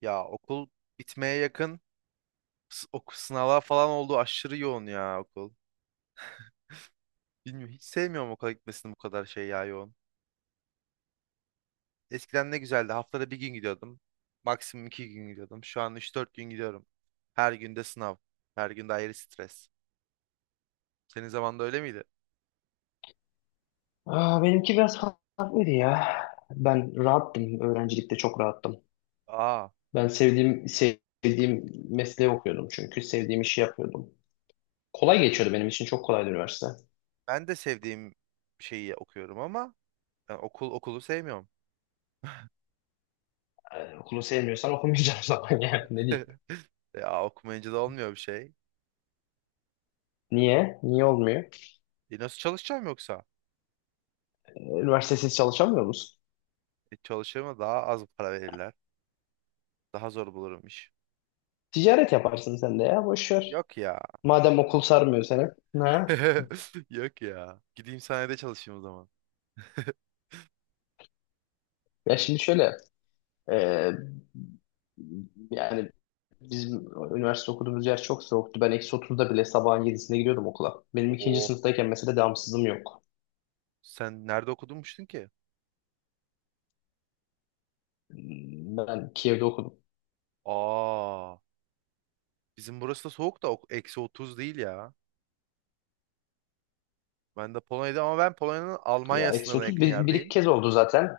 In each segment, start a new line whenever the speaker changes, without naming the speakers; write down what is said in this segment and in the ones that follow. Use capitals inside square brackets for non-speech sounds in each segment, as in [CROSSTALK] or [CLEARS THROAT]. Ya okul bitmeye yakın. Sınavlar falan oldu. Aşırı yoğun ya okul. Bilmiyorum, hiç sevmiyorum okula gitmesini, bu kadar şey ya, yoğun. Eskiden ne güzeldi. Haftada bir gün gidiyordum. Maksimum iki gün gidiyordum. Şu an üç dört gün gidiyorum. Her günde sınav. Her günde ayrı stres. Senin zamanında öyle miydi?
Aa, benimki biraz farklıydı ya. Ben rahattım. Öğrencilikte çok rahattım.
Aa,
Ben sevdiğim mesleği okuyordum çünkü sevdiğim işi yapıyordum. Kolay geçiyordu benim için çok kolaydı üniversite.
ben de sevdiğim şeyi okuyorum ama ben okulu sevmiyorum.
Okulu sevmiyorsan okumayacaksın [LAUGHS] zaman yani ne diyeyim.
[LAUGHS] Ya okumayınca da olmuyor bir şey.
Niye? Niye olmuyor?
E nasıl çalışacağım yoksa?
Üniversitesiz çalışamıyor musun?
Çalışırım da daha az para verirler. Daha zor bulurum iş.
Ticaret yaparsın sen de ya boş ver.
Yok ya.
Madem okul sarmıyor seni. Ha?
[LAUGHS] Yok ya. Gideyim sahnede çalışayım o zaman. [LAUGHS]
Ya şimdi şöyle e, yani bizim üniversite okuduğumuz yer çok soğuktu. Ben eksi 30'da bile sabahın yedisinde gidiyordum okula. Benim ikinci
Oo.
sınıftayken mesela devamsızım yok.
Sen nerede okudunmuştun ki?
Ben Kiev'de okudum.
Aa. Bizim burası da soğuk da eksi 30 değil ya. Ben de Polonya'da ama ben Polonya'nın
Ya
Almanya
eksi
sınırına
30
yakın
bir iki
yerdeyim.
kez oldu zaten.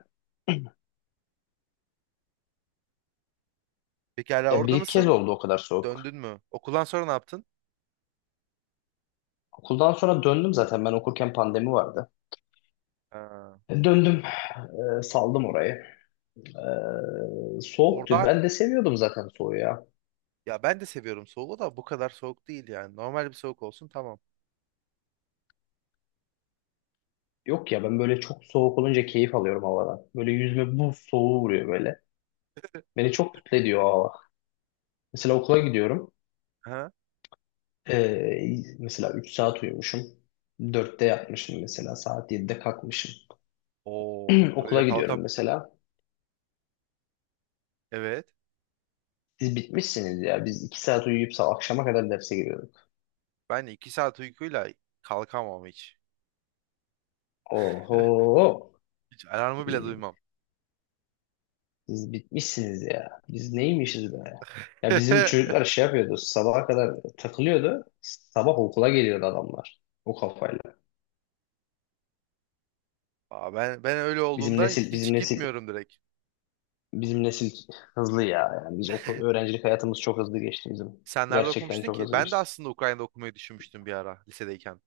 Peki hala
Ya bir
orada
iki kez
mısın?
oldu o kadar soğuk.
Döndün mü? Okuldan sonra ne yaptın?
Okuldan sonra döndüm zaten. Ben okurken pandemi vardı.
Ha.
Döndüm. Saldım orayı. Soğuktu.
Orada
Ben de seviyordum zaten soğuğu ya.
ya ben de seviyorum soğuğu da bu kadar soğuk değil yani. Normal bir soğuk olsun tamam.
Yok ya ben böyle çok soğuk olunca keyif alıyorum havadan. Böyle yüzüme buz soğuğu vuruyor böyle. Beni çok mutlu ediyor o hava. Mesela okula gidiyorum.
Ha?
Ee, mesela 3 saat uyumuşum. Dörtte yatmışım mesela. Saat 7'de kalkmışım.
Oo,
[CLEARS THROAT] Okula
öyle
gidiyorum
kalkıp
mesela.
evet.
Siz bitmişsiniz ya. Biz 2 saat uyuyup sabah akşama kadar derse giriyorduk.
Ben iki saat uykuyla kalkamam hiç. [LAUGHS]
Oho.
Hiç alarmı bile
Ee,
duymam.
siz bitmişsiniz ya. Biz neymişiz be? Ya bizim
[LAUGHS]
çocuklar şey yapıyordu. Sabaha kadar takılıyordu. Sabah okula geliyordu adamlar. O kafayla.
Aa, ben öyle
Bizim
olduğunda
nesil, bizim
hiç
nesil,
gitmiyorum direkt.
bizim nesil hızlı ya. Yani biz okul, öğrencilik hayatımız çok hızlı geçti bizim.
Sen nerede
Gerçekten
okumuştun
çok
ki?
hızlı
Ben de
geçti.
aslında Ukrayna'da okumayı düşünmüştüm bir ara lisedeyken.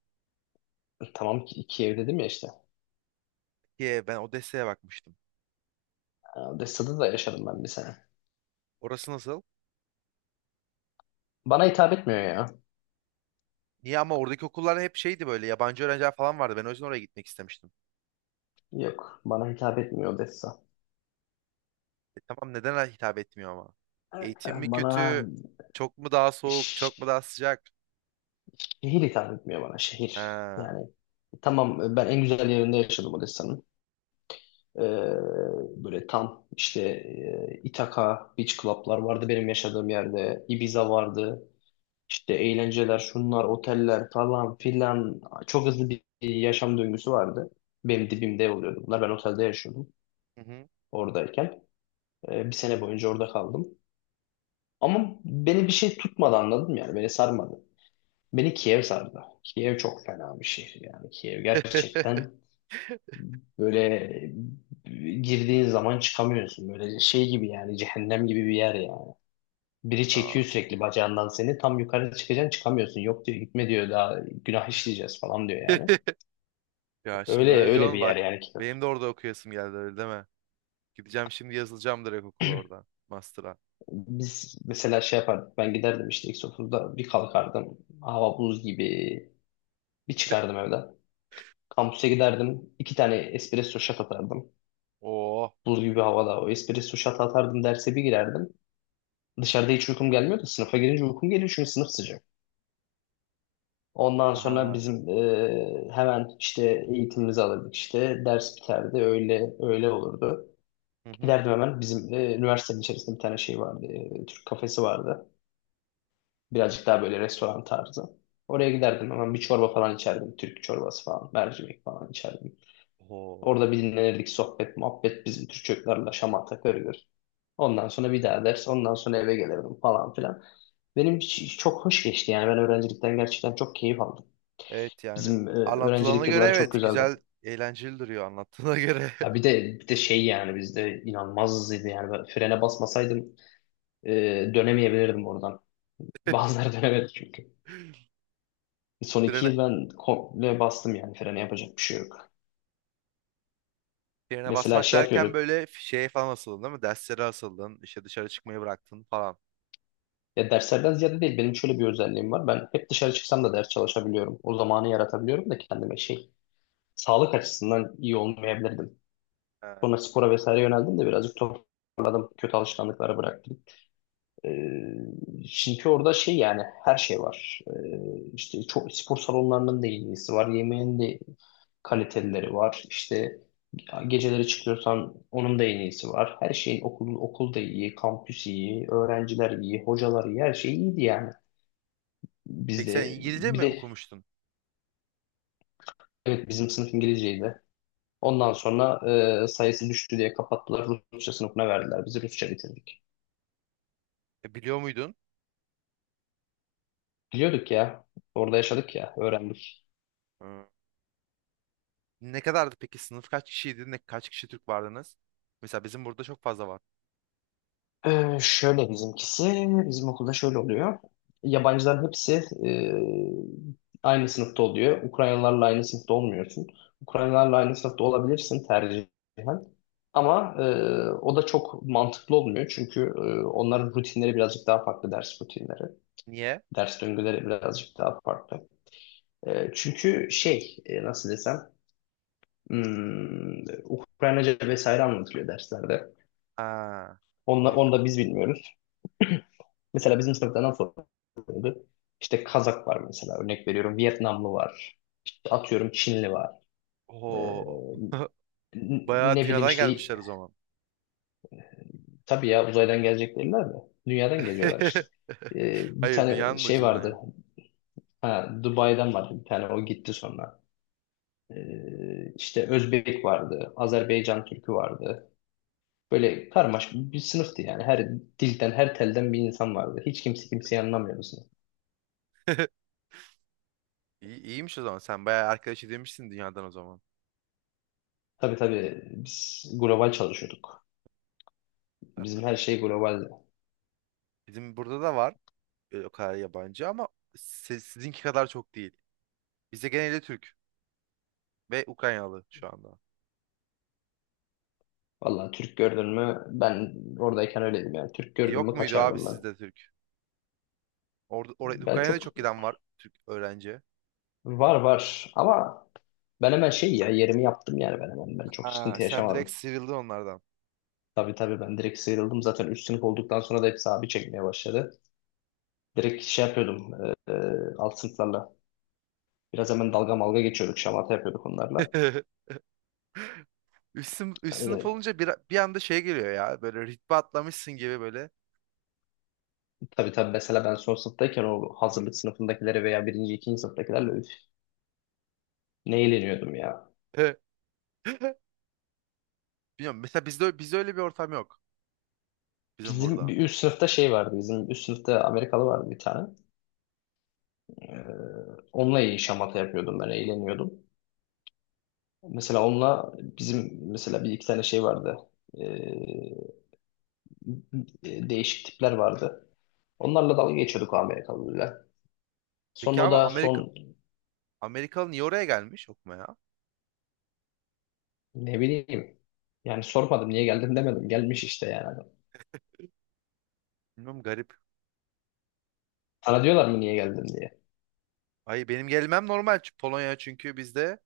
Tamam ki iki ev dedim ya işte.
Ki ben Odessa'ya bakmıştım.
Odessa'da da yaşadım ben bir sene.
Orası nasıl?
Bana hitap etmiyor ya.
Niye ama oradaki okullar hep şeydi böyle, yabancı öğrenciler falan vardı. Ben o yüzden oraya gitmek istemiştim.
Yok, bana hitap etmiyor Odessa.
E tamam, neden hitap etmiyor ama? Eğitim mi
Bana
kötü? Çok mu daha soğuk? Çok mu
ş-
daha sıcak?
şehir hitap etmiyor bana şehir.
Ha.
Yani tamam ben en güzel yerinde yaşadım Odessa'nın. Ee, böyle tam işte Ithaca Beach Club'lar vardı benim yaşadığım yerde. Ibiza vardı. İşte eğlenceler, şunlar, oteller falan filan. Çok hızlı bir yaşam döngüsü vardı. Benim dibimde oluyordu bunlar. Ben otelde yaşıyordum
Hı hı.
oradayken. Bir sene boyunca orada kaldım. Ama beni bir şey tutmadı anladın mı yani? Beni sarmadı. Beni Kiev sardı. Kiev çok fena bir şehir yani. Kiev gerçekten
[LAUGHS]
böyle e, girdiğin zaman çıkamıyorsun. Böyle şey gibi yani cehennem gibi bir yer yani. Biri çekiyor
Aa.
sürekli bacağından seni. Tam yukarı çıkacaksın çıkamıyorsun. Yok diyor gitme diyor daha günah işleyeceğiz falan diyor yani.
[LAUGHS] Ya şimdi
Öyle
öyle
öyle
diyorsun
bir yer
bak.
yani Kiev.
Benim de orada okuyasım geldi, öyle deme. Gideceğim şimdi, yazılacağım direkt okula orada. Master'a.
Biz mesela şey yapardık ben giderdim işte X30'da bir kalkardım. Hava buz gibi bir
[LAUGHS]
çıkardım evden. Kampüse giderdim. İki tane espresso shot atardım.
Oo.
Buz gibi havada o espresso shot atardım derse bir girerdim. Dışarıda hiç uykum gelmiyor da sınıfa girince uykum geliyor çünkü sınıf sıcak. Ondan sonra
Aha.
bizim hemen işte eğitimimizi alırdık işte ders biterdi öyle öyle olurdu.
Hı hı.
Giderdim hemen bizim üniversitenin içerisinde bir tane şey vardı. Türk kafesi vardı. Birazcık daha böyle restoran tarzı. Oraya giderdim hemen bir çorba falan içerdim. Türk çorbası falan mercimek falan içerdim.
Oho.
Orada bir dinlenirdik sohbet, muhabbet bizim Türk çocuklarla şamata körülür. Ondan sonra bir daha ders, ondan sonra eve gelirdim falan filan. Benim çok hoş geçti yani ben öğrencilikten gerçekten çok keyif aldım.
Evet yani
Bizim
anlatılana
öğrencilik
göre
yılları çok
evet,
güzeldi.
güzel eğlenceli duruyor anlattığına göre.
Ya bir de şey yani bizde inanılmaz hızlıydı yani ben frene basmasaydım e, dönemeyebilirdim oradan. Bazıları [LAUGHS] dönemedi çünkü. Son
[LAUGHS]
iki
Birine,
yıl ben komple bastım yani frene yapacak bir şey yok.
birine
Mesela
basmak
şey
derken
yapıyorduk.
böyle şeye falan asıldın değil mi? Derslere asıldın, işte dışarı çıkmayı bıraktın falan.
Ya derslerden ziyade değil benim şöyle bir özelliğim var. Ben hep dışarı çıksam da ders çalışabiliyorum. O zamanı yaratabiliyorum da kendime şey sağlık açısından iyi olmayabilirdim.
Ha.
Sonra spora vesaire yöneldim de birazcık toparladım. Kötü alışkanlıkları bıraktım. Çünkü orada şey yani her şey var. İşte çok spor salonlarının da iyisi var. Yemeğin de kalitelileri var. İşte geceleri çıkıyorsan onun da en iyisi var. Her şeyin okul, okul da iyi, kampüs iyi, öğrenciler iyi, hocalar iyi, her şey iyiydi yani.
Peki sen
Bizde
İngilizce
bir
mi
de
okumuştun?
evet, bizim sınıf İngilizceydi.
Hı.
Ondan sonra sayısı düştü diye kapattılar. Rusça sınıfına verdiler. Biz Rusça bitirdik.
E, biliyor muydun?
Biliyorduk ya. Orada yaşadık ya. Öğrendik.
Hı. Ne kadardı peki, sınıf kaç kişiydi? Kaç kişi Türk vardınız? Mesela bizim burada çok fazla var.
Şöyle bizimkisi. Bizim okulda şöyle oluyor. Yabancıların hepsi e, aynı sınıfta oluyor. Ukraynalılarla aynı sınıfta olmuyorsun. Ukraynalılarla aynı sınıfta olabilirsin tercihen. Ama o da çok mantıklı olmuyor. Çünkü onların rutinleri birazcık daha farklı ders rutinleri.
Niye?
Ders döngüleri birazcık daha farklı. Çünkü şey nasıl desem Ukraynaca vesaire anlatılıyor derslerde.
Ha. O
Onu
yüzden.
da biz bilmiyoruz. Mesela bizim sınıfta nasıl oluyordu? İşte Kazak var mesela örnek veriyorum. Vietnamlı var. İşte atıyorum Çinli var. E,
Oho. [LAUGHS]
n-
Bayağı
ne bileyim
dünyadan
işte
gelmişler o zaman.
tabii ya uzaydan gelecekler de dünyadan geliyorlar işte.
[LAUGHS]
E, bir
Hayır,
tane
dünyanın
şey
ucundan
vardı.
yani.
Ha, Dubai'den vardı bir tane o gitti sonra. İşte Özbek vardı, Azerbaycan Türkü vardı. Böyle karmaşık bir sınıftı yani. Her dilden, her telden bir insan vardı. Hiç kimse kimseyi anlamıyordu sınıf.
[LAUGHS] İyi, iyiymiş o zaman. Sen bayağı arkadaş edinmişsin dünyadan o zaman.
Tabii tabii biz global çalışıyorduk. Bizim her şey globaldi.
Bizim burada da var o kadar yabancı ama sizinki kadar çok değil. Bizde genelde Türk ve Ukraynalı şu anda.
Vallahi Türk gördün mü ben oradayken öyleydim yani. Türk
E,
gördün
yok
mü
muydu abi
kaçardım ben.
sizde Türk?
Ben
Ukrayna'da
çok
çok giden var Türk öğrenci.
var var ama ben hemen şey ya yerimi yaptım yani ben hemen. Ben çok
Aa,
sıkıntı
sen direkt
yaşamadım.
sıyrıldın onlardan.
Tabii tabii ben direkt sıyrıldım. Zaten üst sınıf olduktan sonra da hepsi abi çekmeye başladı. Direkt şey yapıyordum e, e, alt sınıflarla. Biraz hemen dalga malga geçiyorduk, şamata yapıyorduk onlarla.
[LAUGHS] Üst sınıf
E,
olunca bir anda şey geliyor ya. Böyle ritme atlamışsın gibi böyle.
tabii tabii mesela ben son sınıftayken o hazırlık sınıfındakileri veya birinci, ikinci sınıftakilerle üf, ne eğleniyordum ya.
[LAUGHS] Bilmiyorum. Mesela bizde öyle bir ortam yok. Bizim
Bizim
burada.
bir üst sınıfta şey vardı, bizim üst sınıfta Amerikalı vardı bir tane. E, onunla iyi şamata yapıyordum ben, eğleniyordum. Mesela onunla bizim mesela bir iki tane şey vardı. E, değişik tipler vardı. Onlarla dalga geçiyorduk o Amerikalılarla.
Peki
Sonra o
abi
da
Amerika,
son.
Amerikalı niye oraya gelmiş okumaya?
Ne bileyim. Yani sormadım niye geldim demedim. Gelmiş işte yani.
Bilmiyorum, garip.
Sana diyorlar mı niye geldin diye.
Ay benim gelmem normal çünkü Polonya, çünkü bizde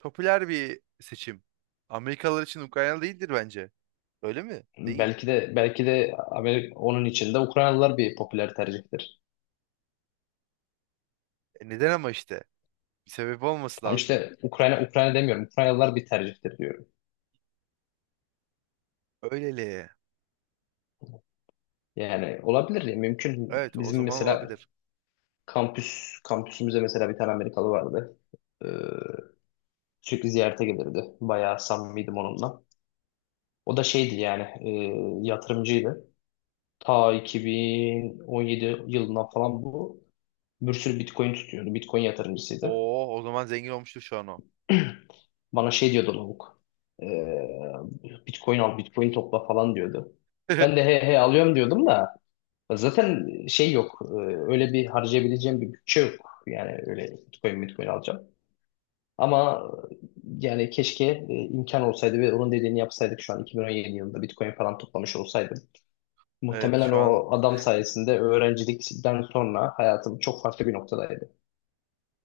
popüler bir seçim. Amerikalılar için Ukrayna değildir bence. Öyle mi? Değil.
Belki de belki de Amerika, onun içinde Ukraynalılar bir popüler tercihtir.
E neden ama işte? Bir sebep olması
Tam
lazım.
işte Ukrayna Ukrayna demiyorum. Ukraynalılar bir tercihtir diyorum.
Öyleli.
Yani olabilir ya mümkün.
Evet o
Bizim
zaman
mesela
olabilir.
kampüsümüzde mesela bir tane Amerikalı vardı. Ee, sürekli ziyarete gelirdi. Bayağı samimiydim onunla. O da şeydi yani yatırımcıydı. Ta 2017 yılından falan bu. Bir sürü Bitcoin tutuyordu. Bitcoin yatırımcısıydı.
Oo, o zaman zengin olmuştur şu an o.
Bana şey diyordu lavuk. Ee, Bitcoin al, Bitcoin topla falan diyordu. Ben de
[LAUGHS]
he he alıyorum diyordum da zaten şey yok. Öyle bir harcayabileceğim bir bütçe yok. Yani öyle Bitcoin, Bitcoin alacağım. Ama yani keşke imkan olsaydı ve onun dediğini yapsaydık şu an 2017 yılında Bitcoin falan toplamış olsaydım.
Evet
Muhtemelen
şu an
o adam sayesinde öğrencilikten sonra hayatım çok farklı bir noktadaydı.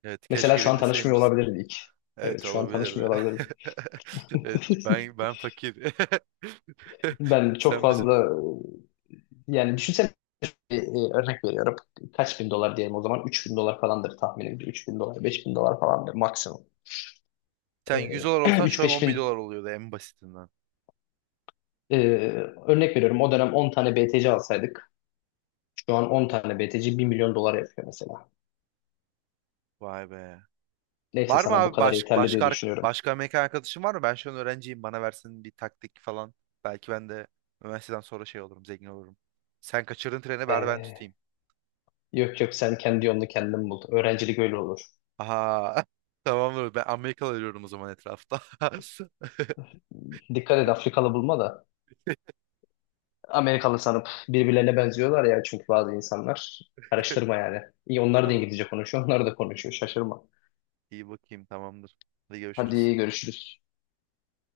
evet,
Mesela
keşke
şu an tanışmıyor
dinleseymişsin.
olabilirdik. Evet,
Evet
şu an
olabilirdi.
tanışmıyor olabiliriz.
[LAUGHS] Evet
[LAUGHS]
ben fakir.
Ben
[LAUGHS]
çok
Sen bizi
fazla yani düşünsene örnek veriyorum. Kaç bin dolar diyelim o zaman? 3 bin dolar falandır tahminimce. 3 bin dolar, 5 bin dolar falandır maksimum.
sen yüz dolar
[CLEARS THROAT]
olsan şu an
3-5
$10.000
bin
oluyordu en basitinden.
e, örnek veriyorum. O dönem 10 tane BTC alsaydık. Şu an 10 tane BTC 1 milyon dolar yapıyor mesela.
Vay be.
Neyse
Var mı
sana bu
abi
kadar
baş,
yeterli diye
başka ar-
düşünüyorum.
başka mekan arkadaşın var mı? Ben şu an öğrenciyim. Bana versin bir taktik falan. Belki ben de üniversiteden sonra şey olurum, zengin olurum. Sen kaçırın treni, ver ben
Ee,
tutayım.
yok yok sen kendi yolunu kendin bul. Öğrencilik öyle olur.
Aha. [LAUGHS] Tamamdır. Ben Amerikalı arıyorum o zaman etrafta. [LAUGHS]
Dikkat et Afrikalı bulma da. Amerikalı sanıp birbirlerine benziyorlar ya çünkü bazı insanlar. Karıştırma yani. İyi onlar da
Tamam.
İngilizce konuşuyor, onlar da konuşuyor. Şaşırma.
İyi bakayım. Tamamdır. Hadi görüşürüz.
Hadi görüşürüz.